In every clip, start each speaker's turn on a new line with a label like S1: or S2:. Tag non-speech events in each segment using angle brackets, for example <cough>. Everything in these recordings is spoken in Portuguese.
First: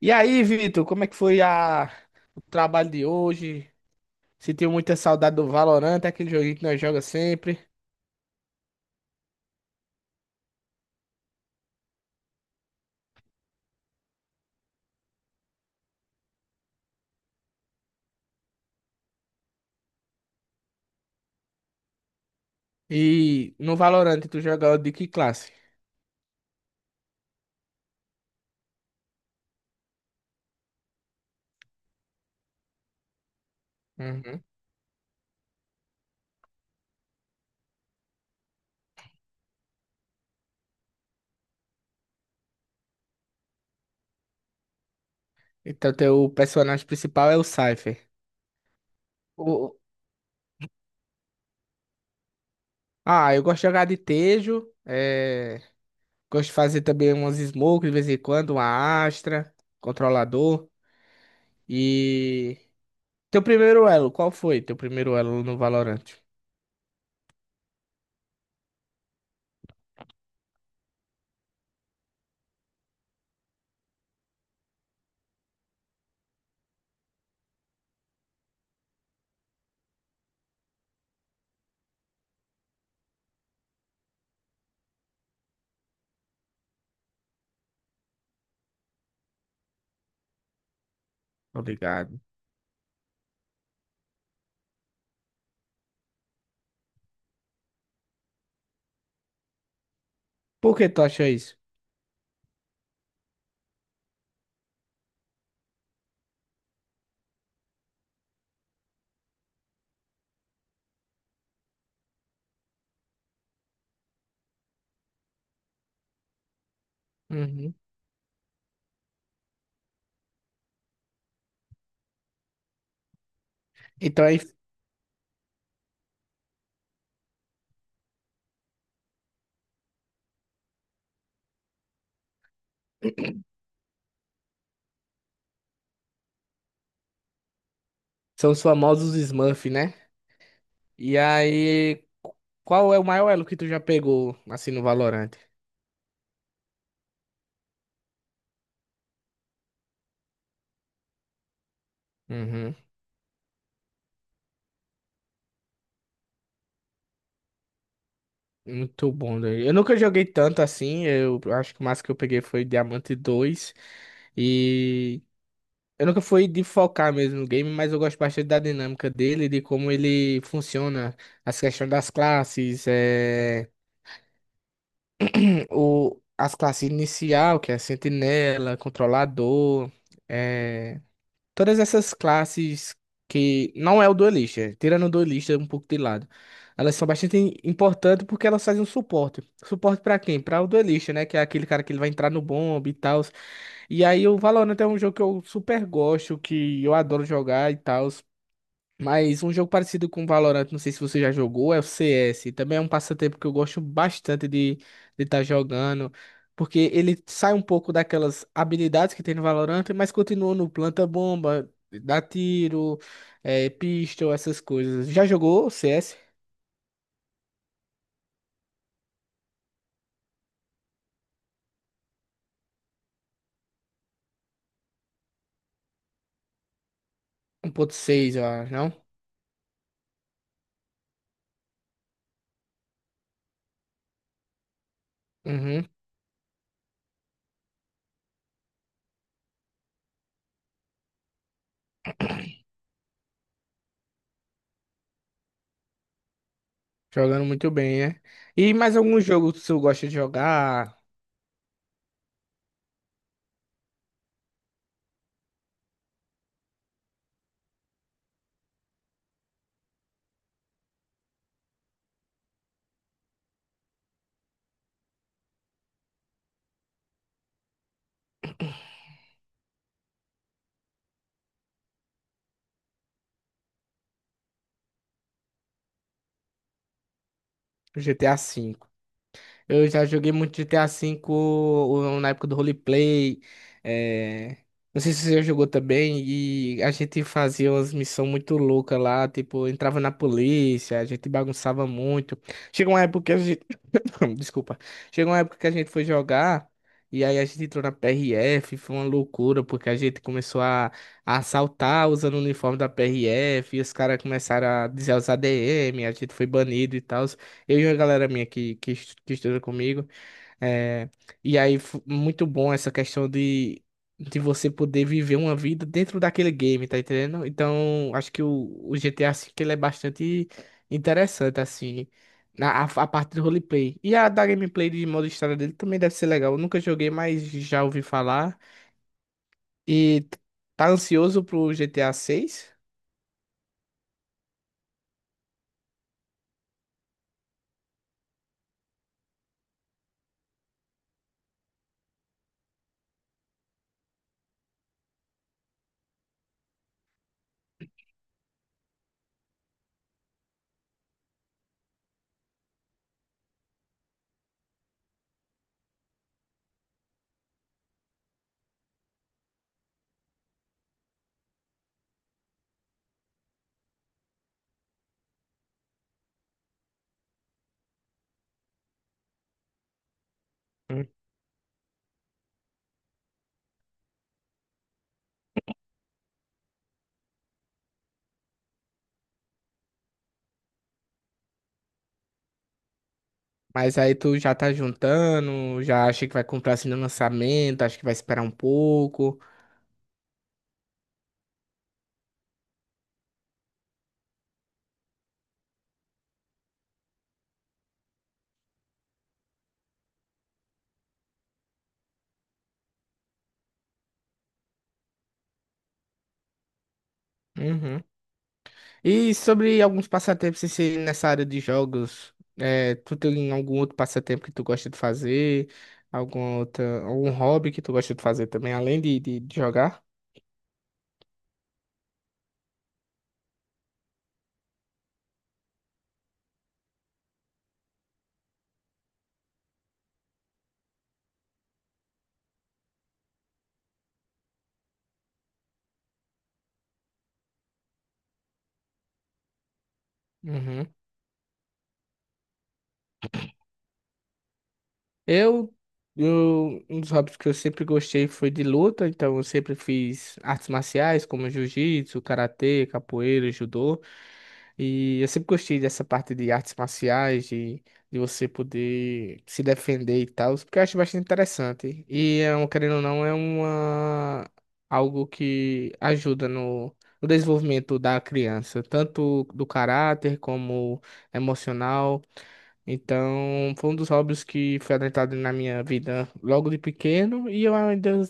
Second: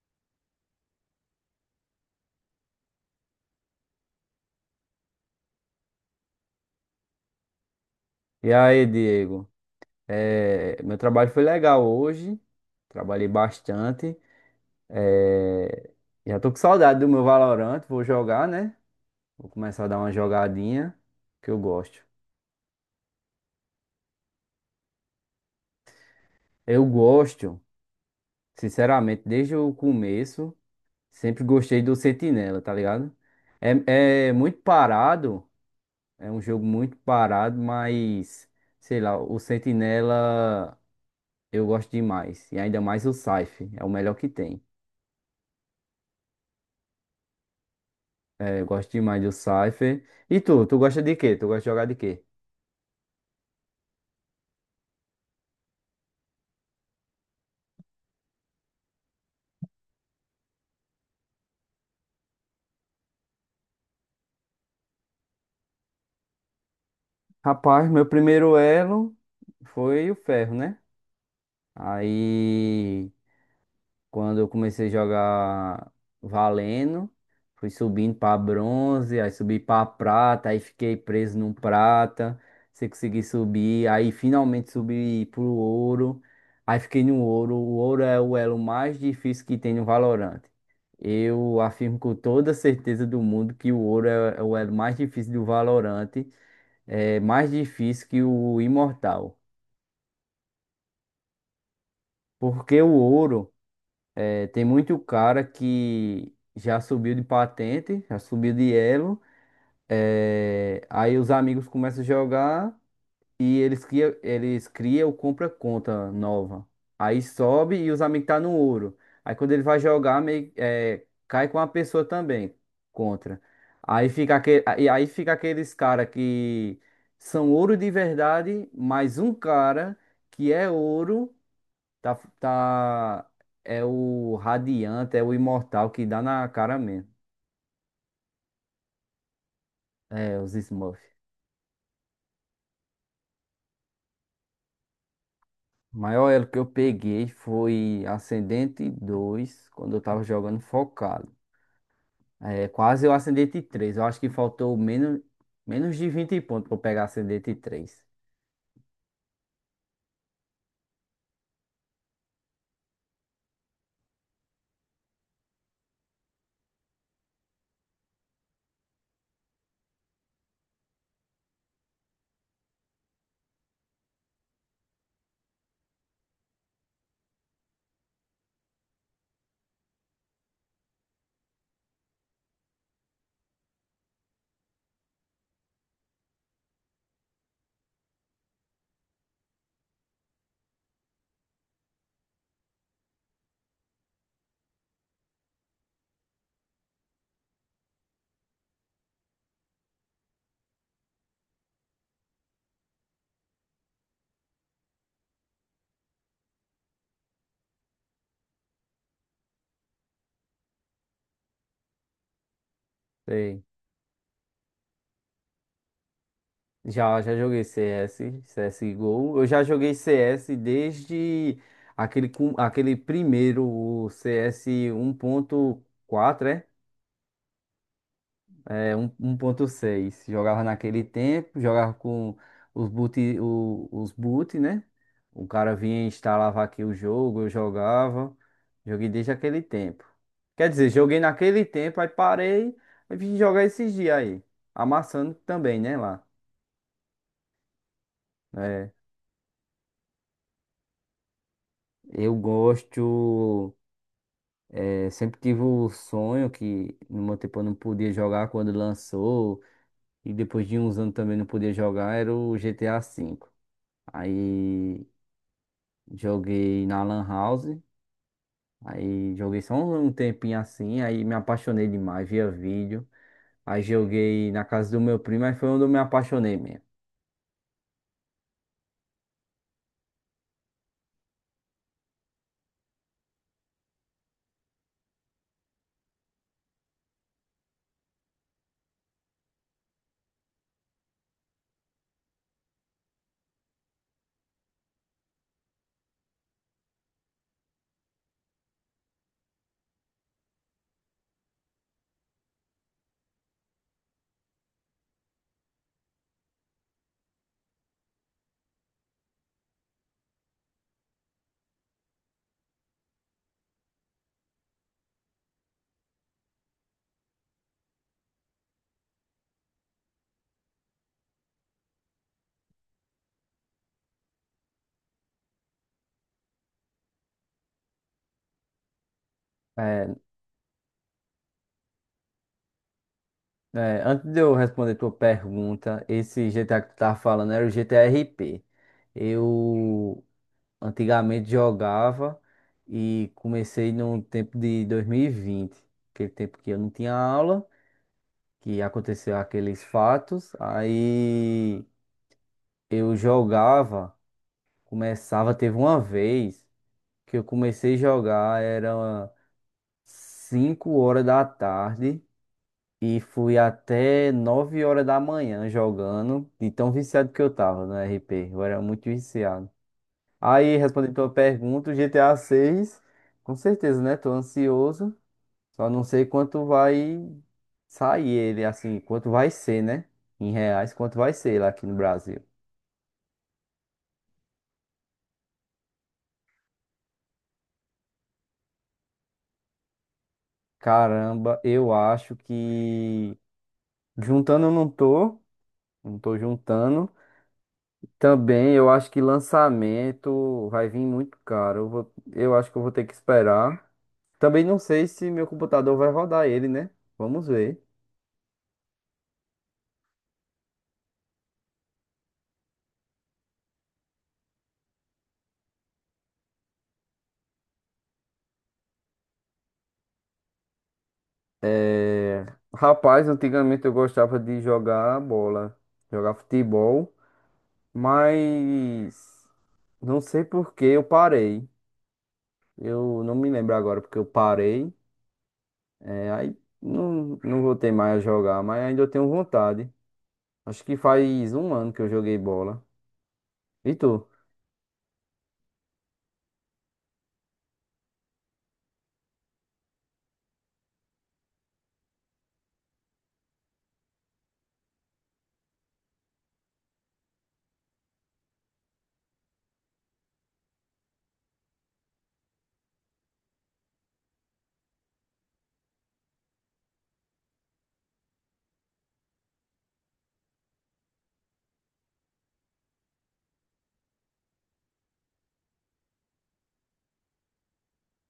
S1: E aí, Vitor, como é que foi o trabalho de hoje? Sentiu muita saudade do Valorant, aquele joguinho que nós jogamos sempre.
S2: E aí, Diego? É, meu trabalho foi legal hoje. Trabalhei bastante. É, já tô com saudade do meu Valorant. Vou jogar, né? Vou começar a dar uma jogadinha que eu gosto.
S1: E no Valorant, tu joga de que classe?
S2: Eu gosto, sinceramente, desde o começo, sempre gostei do Sentinela, tá ligado? É, é
S1: Uhum.
S2: muito parado. É um jogo muito parado, mas sei lá, o Sentinela eu gosto demais. E ainda mais o Scythe, é o melhor que tem.
S1: Então, teu personagem principal é o Cypher.
S2: É, eu gosto demais do
S1: O-
S2: Cypher. E tu gosta de quê? Tu gosta de jogar de quê?
S1: Ah, eu gosto de jogar de Tejo. Gosto de fazer também umas smokes de vez em quando, uma Astra, controlador. E. Teu primeiro elo, qual foi teu primeiro elo no Valorant?
S2: Rapaz, meu primeiro elo foi o ferro, né? Aí. Quando eu comecei a jogar valendo, fui subindo para bronze, aí subi para prata, aí fiquei preso no prata, se consegui subir, aí finalmente subi pro ouro, aí fiquei no ouro. O ouro é o elo mais difícil que tem no Valorant. Eu afirmo com
S1: Obrigado.
S2: toda certeza do mundo que o ouro é o elo mais difícil do Valorant, é mais difícil que o imortal,
S1: Por que tu acha isso?
S2: porque o ouro é, tem muito cara que já subiu de patente, já subiu de elo. É, aí os amigos começam a jogar e eles criam ou compra conta nova. Aí
S1: Uhum.
S2: sobe e os amigos tá no ouro. Aí quando ele vai jogar, meio, é, cai com a pessoa também contra. Aí
S1: Então,
S2: fica
S1: aí.
S2: aquele, aí fica aqueles cara que são ouro de verdade, mais um cara que é ouro. Tá, tá, é o Radiante, é o Imortal que dá na cara mesmo.
S1: São os famosos Smurf, né?
S2: É, os Smurfs.
S1: E aí, qual é o maior elo que tu já pegou, assim, no Valorant?
S2: O maior elo que eu peguei foi Ascendente 2 quando eu tava jogando focado. É,
S1: Uhum.
S2: quase eu Ascendente três. Eu acho que faltou menos de 20 pontos pra eu pegar Ascendente três.
S1: Muito bom, daí. Eu nunca joguei tanto assim. Eu acho que o máximo que eu peguei foi Diamante 2. E eu nunca fui de focar mesmo no game, mas eu gosto bastante da dinâmica dele, de como ele funciona, as questões das classes, <clears throat> as classes inicial, que é sentinela, controlador. é, Todas essas classes que não é o duelista, tirando o duelista um pouco de lado, elas são bastante importantes porque elas fazem um suporte. Suporte pra quem? Pra o duelista, né? Que é aquele cara que ele vai entrar no bomb e tal. E aí o Valorant é um jogo que eu super gosto, que eu adoro jogar e tal. Mas um jogo parecido com Valorant, não sei se você já jogou, é o CS. Também é um passatempo que eu gosto bastante de estar jogando, porque ele sai um pouco daquelas habilidades que tem no Valorant, mas continua no planta-bomba, dá tiro,
S2: Sei.
S1: é, pistol, essas coisas. Já jogou o CS
S2: Já joguei CS, CSGO. Eu já joguei CS desde aquele, aquele primeiro, o CS quatro é?
S1: 1.6, eu acho, não?
S2: É, 1.6. Jogava naquele tempo, jogava com os boot, os boot, né? O cara
S1: Uhum.
S2: vinha e instalava aqui o jogo, eu jogava. Joguei desde aquele tempo. Quer dizer, joguei naquele tempo, aí parei e vim jogar esses dias aí. Amassando também, né, lá.
S1: Jogando muito bem, né? E
S2: É,
S1: mais algum jogo que você gosta de jogar?
S2: eu gosto. É, sempre tive o sonho que no meu tempo eu não podia jogar quando lançou. E depois de uns anos também não podia jogar, era o GTA 5. Aí joguei na Lan House. Aí joguei só um tempinho assim. Aí me apaixonei demais, via vídeo. Aí joguei na casa do meu primo. Aí foi onde eu me apaixonei mesmo.
S1: GTA V. Eu já joguei muito GTA V na época do roleplay. é, Não sei se você já jogou também. E a gente fazia umas missões muito loucas lá. Tipo, entrava na polícia, a gente bagunçava muito. Chegou uma época que a gente. <coughs> Desculpa. Chegou uma época que a gente foi jogar. E aí a gente entrou na PRF, foi uma loucura, porque a gente começou a assaltar usando o uniforme da PRF, e os caras começaram a dizer os ADM, a gente foi banido e tal. Eu e a galera minha que estuda comigo. É, e aí, muito bom essa questão de você poder viver uma vida dentro daquele game, tá entendendo? Então, acho que o GTA V ele é bastante interessante, assim, a parte do roleplay. E a da gameplay de modo história dele também deve ser legal. Eu nunca joguei, mas já ouvi falar.
S2: É,
S1: E tá ansioso pro GTA VI?
S2: é, antes de eu responder tua pergunta, esse GTA que tu tava falando era o GTA RP. Eu antigamente jogava e comecei no tempo de 2020. Aquele tempo que eu não tinha aula, que aconteceu aqueles fatos. Aí eu jogava. Começava, teve uma vez que eu comecei a jogar, era 5 horas da tarde e fui até 9 horas da manhã jogando, de tão viciado que eu tava no RP, eu era muito viciado. Aí, respondendo tua pergunta, o GTA 6, com certeza, né? Tô ansioso, só não sei quanto vai sair ele, assim, quanto vai ser, né? Em reais, quanto vai ser lá aqui no Brasil.
S1: Mas aí tu já tá juntando, já acha que vai comprar assim no lançamento, acha que vai esperar um pouco.
S2: Caramba, eu acho que juntando eu não tô. Não tô juntando. Também eu acho que lançamento vai vir muito caro. Eu vou, eu acho que eu vou ter que esperar. Também não sei se meu computador vai rodar ele, né? Vamos ver.
S1: Uhum. E sobre alguns passatempos assim, nessa área de jogos, é, tu tem algum outro passatempo que tu gosta de fazer? Algum outro, algum hobby que tu gosta de fazer também, além de jogar?
S2: É... Rapaz, antigamente eu gostava de jogar bola, jogar futebol, mas não sei por que eu parei. Eu não me lembro agora porque eu parei. É, aí não, não voltei mais a jogar, mas ainda eu tenho vontade. Acho
S1: Uhum.
S2: que faz um ano que eu joguei bola. E tu?
S1: Eu, eu, um dos hobbies que eu sempre gostei foi de luta, então eu sempre fiz artes marciais como jiu-jitsu, karatê, capoeira, judô. E eu sempre gostei dessa parte de artes marciais, de você poder se defender e tal, porque eu acho bastante interessante. E, é um- querendo ou não, é algo que ajuda no desenvolvimento da criança, tanto do caráter como emocional. Então, foi um dos hobbies que foi adentrado na minha vida logo de pequeno e eu ainda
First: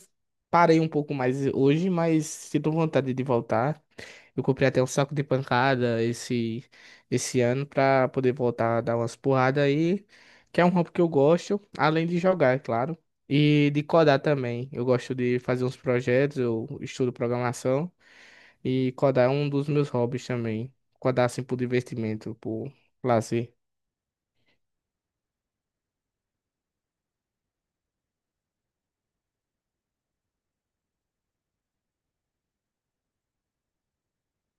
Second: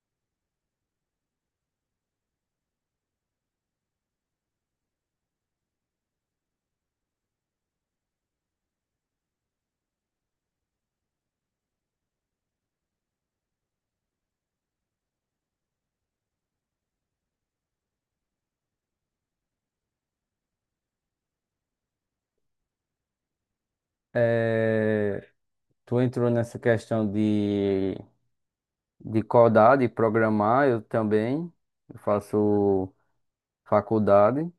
S1: parei um pouco mais hoje, mas sinto vontade de voltar. Eu comprei até um saco de pancada esse ano para poder voltar a dar umas porradas aí, que é um hobby que eu gosto, além de jogar, é claro, e de codar também. Eu gosto de fazer uns projetos, eu estudo programação e codar é um dos meus hobbies também. Codar assim por divertimento, por lazer.
S2: É, tu entrou nessa questão de codar, de programar, eu também. Eu faço faculdade,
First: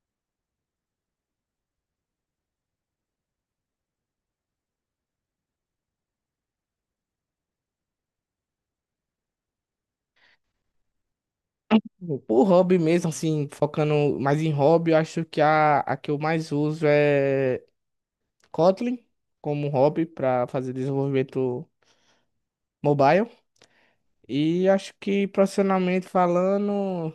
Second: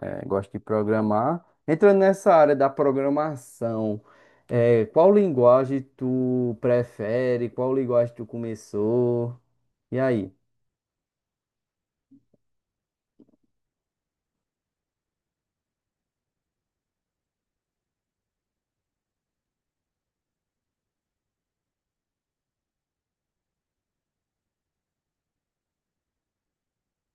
S2: é, gosto de programar. Entrando nessa área da programação, é, qual linguagem tu prefere? Qual linguagem tu começou? E aí?
S1: Por hobby mesmo, assim, focando mais em hobby, eu acho que a que eu mais uso é Kotlin como hobby para fazer desenvolvimento mobile. E acho que profissionalmente falando,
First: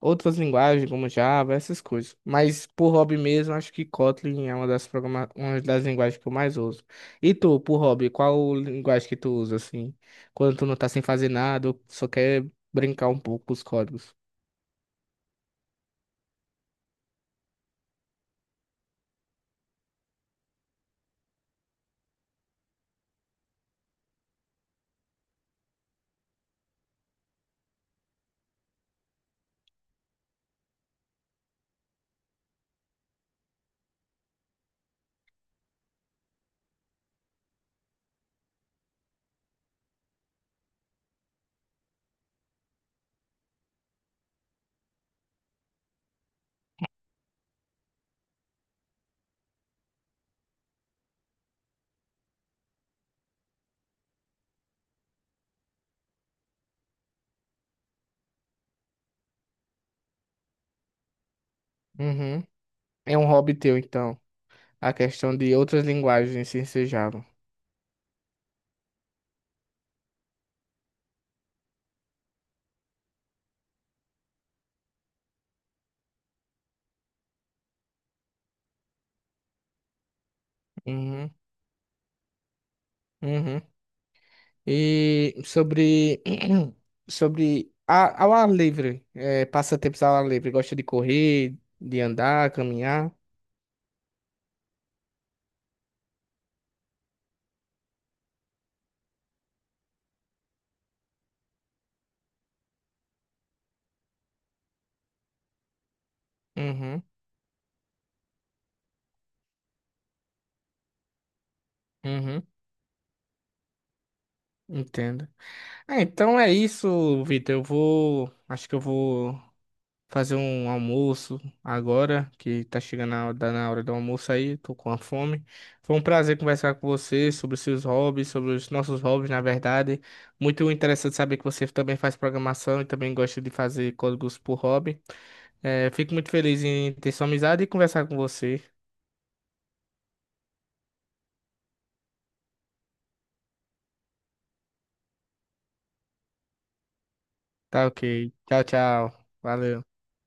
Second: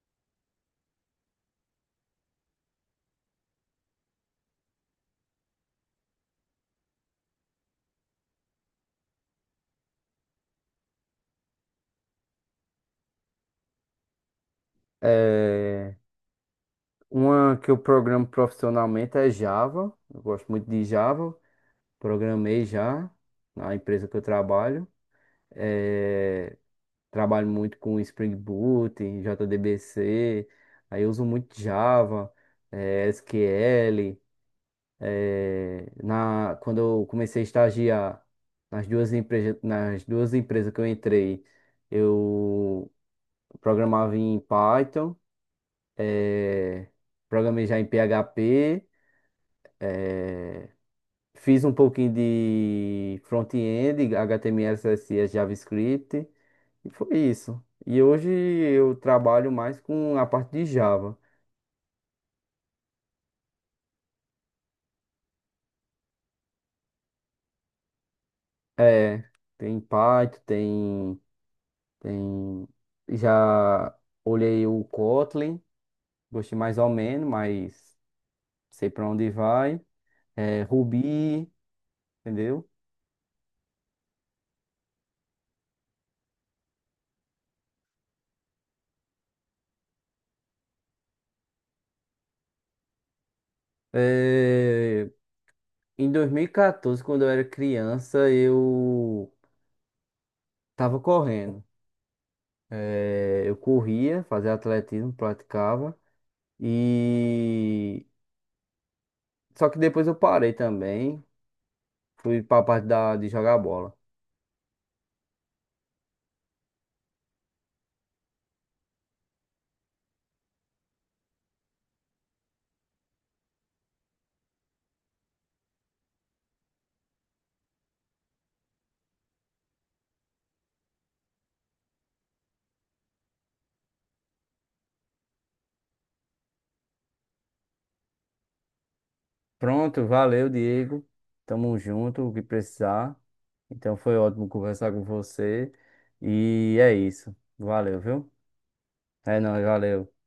S1: outras linguagens como Java, essas coisas. Mas por hobby mesmo, acho que Kotlin é uma das linguagens que eu mais uso. E tu, por hobby, qual linguagem que tu usa, assim, quando tu não tá sem fazer nada, ou só quer brincar um pouco com os códigos?
S2: É, uma que eu programo profissionalmente é Java. Eu gosto muito de Java. Programei já na empresa que eu trabalho. eh, Trabalho muito com Spring Boot, em JDBC, aí eu uso muito Java, SQL. Quando eu comecei a estagiar nas duas empresas que eu entrei, eu programava em Python, eh, programei já em PHP, fiz um pouquinho de front-end, HTML, CSS, JavaScript. E foi isso. E hoje eu trabalho mais com a parte de Java.
S1: Uhum. É um hobby teu, então. A questão de outras linguagens se ensejavam.
S2: É, tem Python, tem... Já olhei o Kotlin, gostei mais ou menos, mas sei para onde vai. É,
S1: Uhum,
S2: Ruby, entendeu?
S1: uhum. E sobre, <clears throat> sobre a, ao ar livre, é, passatempos ao ar livre, gosta de correr, de andar, caminhar.
S2: É, em 2014, quando eu era criança, eu tava correndo. É, eu corria, fazia atletismo, praticava.
S1: Uhum,
S2: E... Só que depois eu parei também. Fui
S1: uhum,
S2: pra parte da, de jogar bola.
S1: entendo. Ah, então é isso, Vitor. Eu vou, acho que eu vou fazer um almoço agora, que tá chegando a hora, tá na hora do almoço aí, tô com a fome. Foi um prazer conversar com você sobre seus hobbies, sobre os nossos hobbies, na verdade. Muito interessante saber que você também faz programação e também gosta de fazer códigos por hobby. É, fico muito feliz em ter sua amizade e conversar com você.
S2: Pronto, valeu, Diego. Tamo junto, o que precisar. Então foi ótimo conversar com você. E é isso.
S1: Tá
S2: Valeu,
S1: ok.
S2: viu?
S1: Tchau, tchau.
S2: É nóis,
S1: Valeu.
S2: valeu.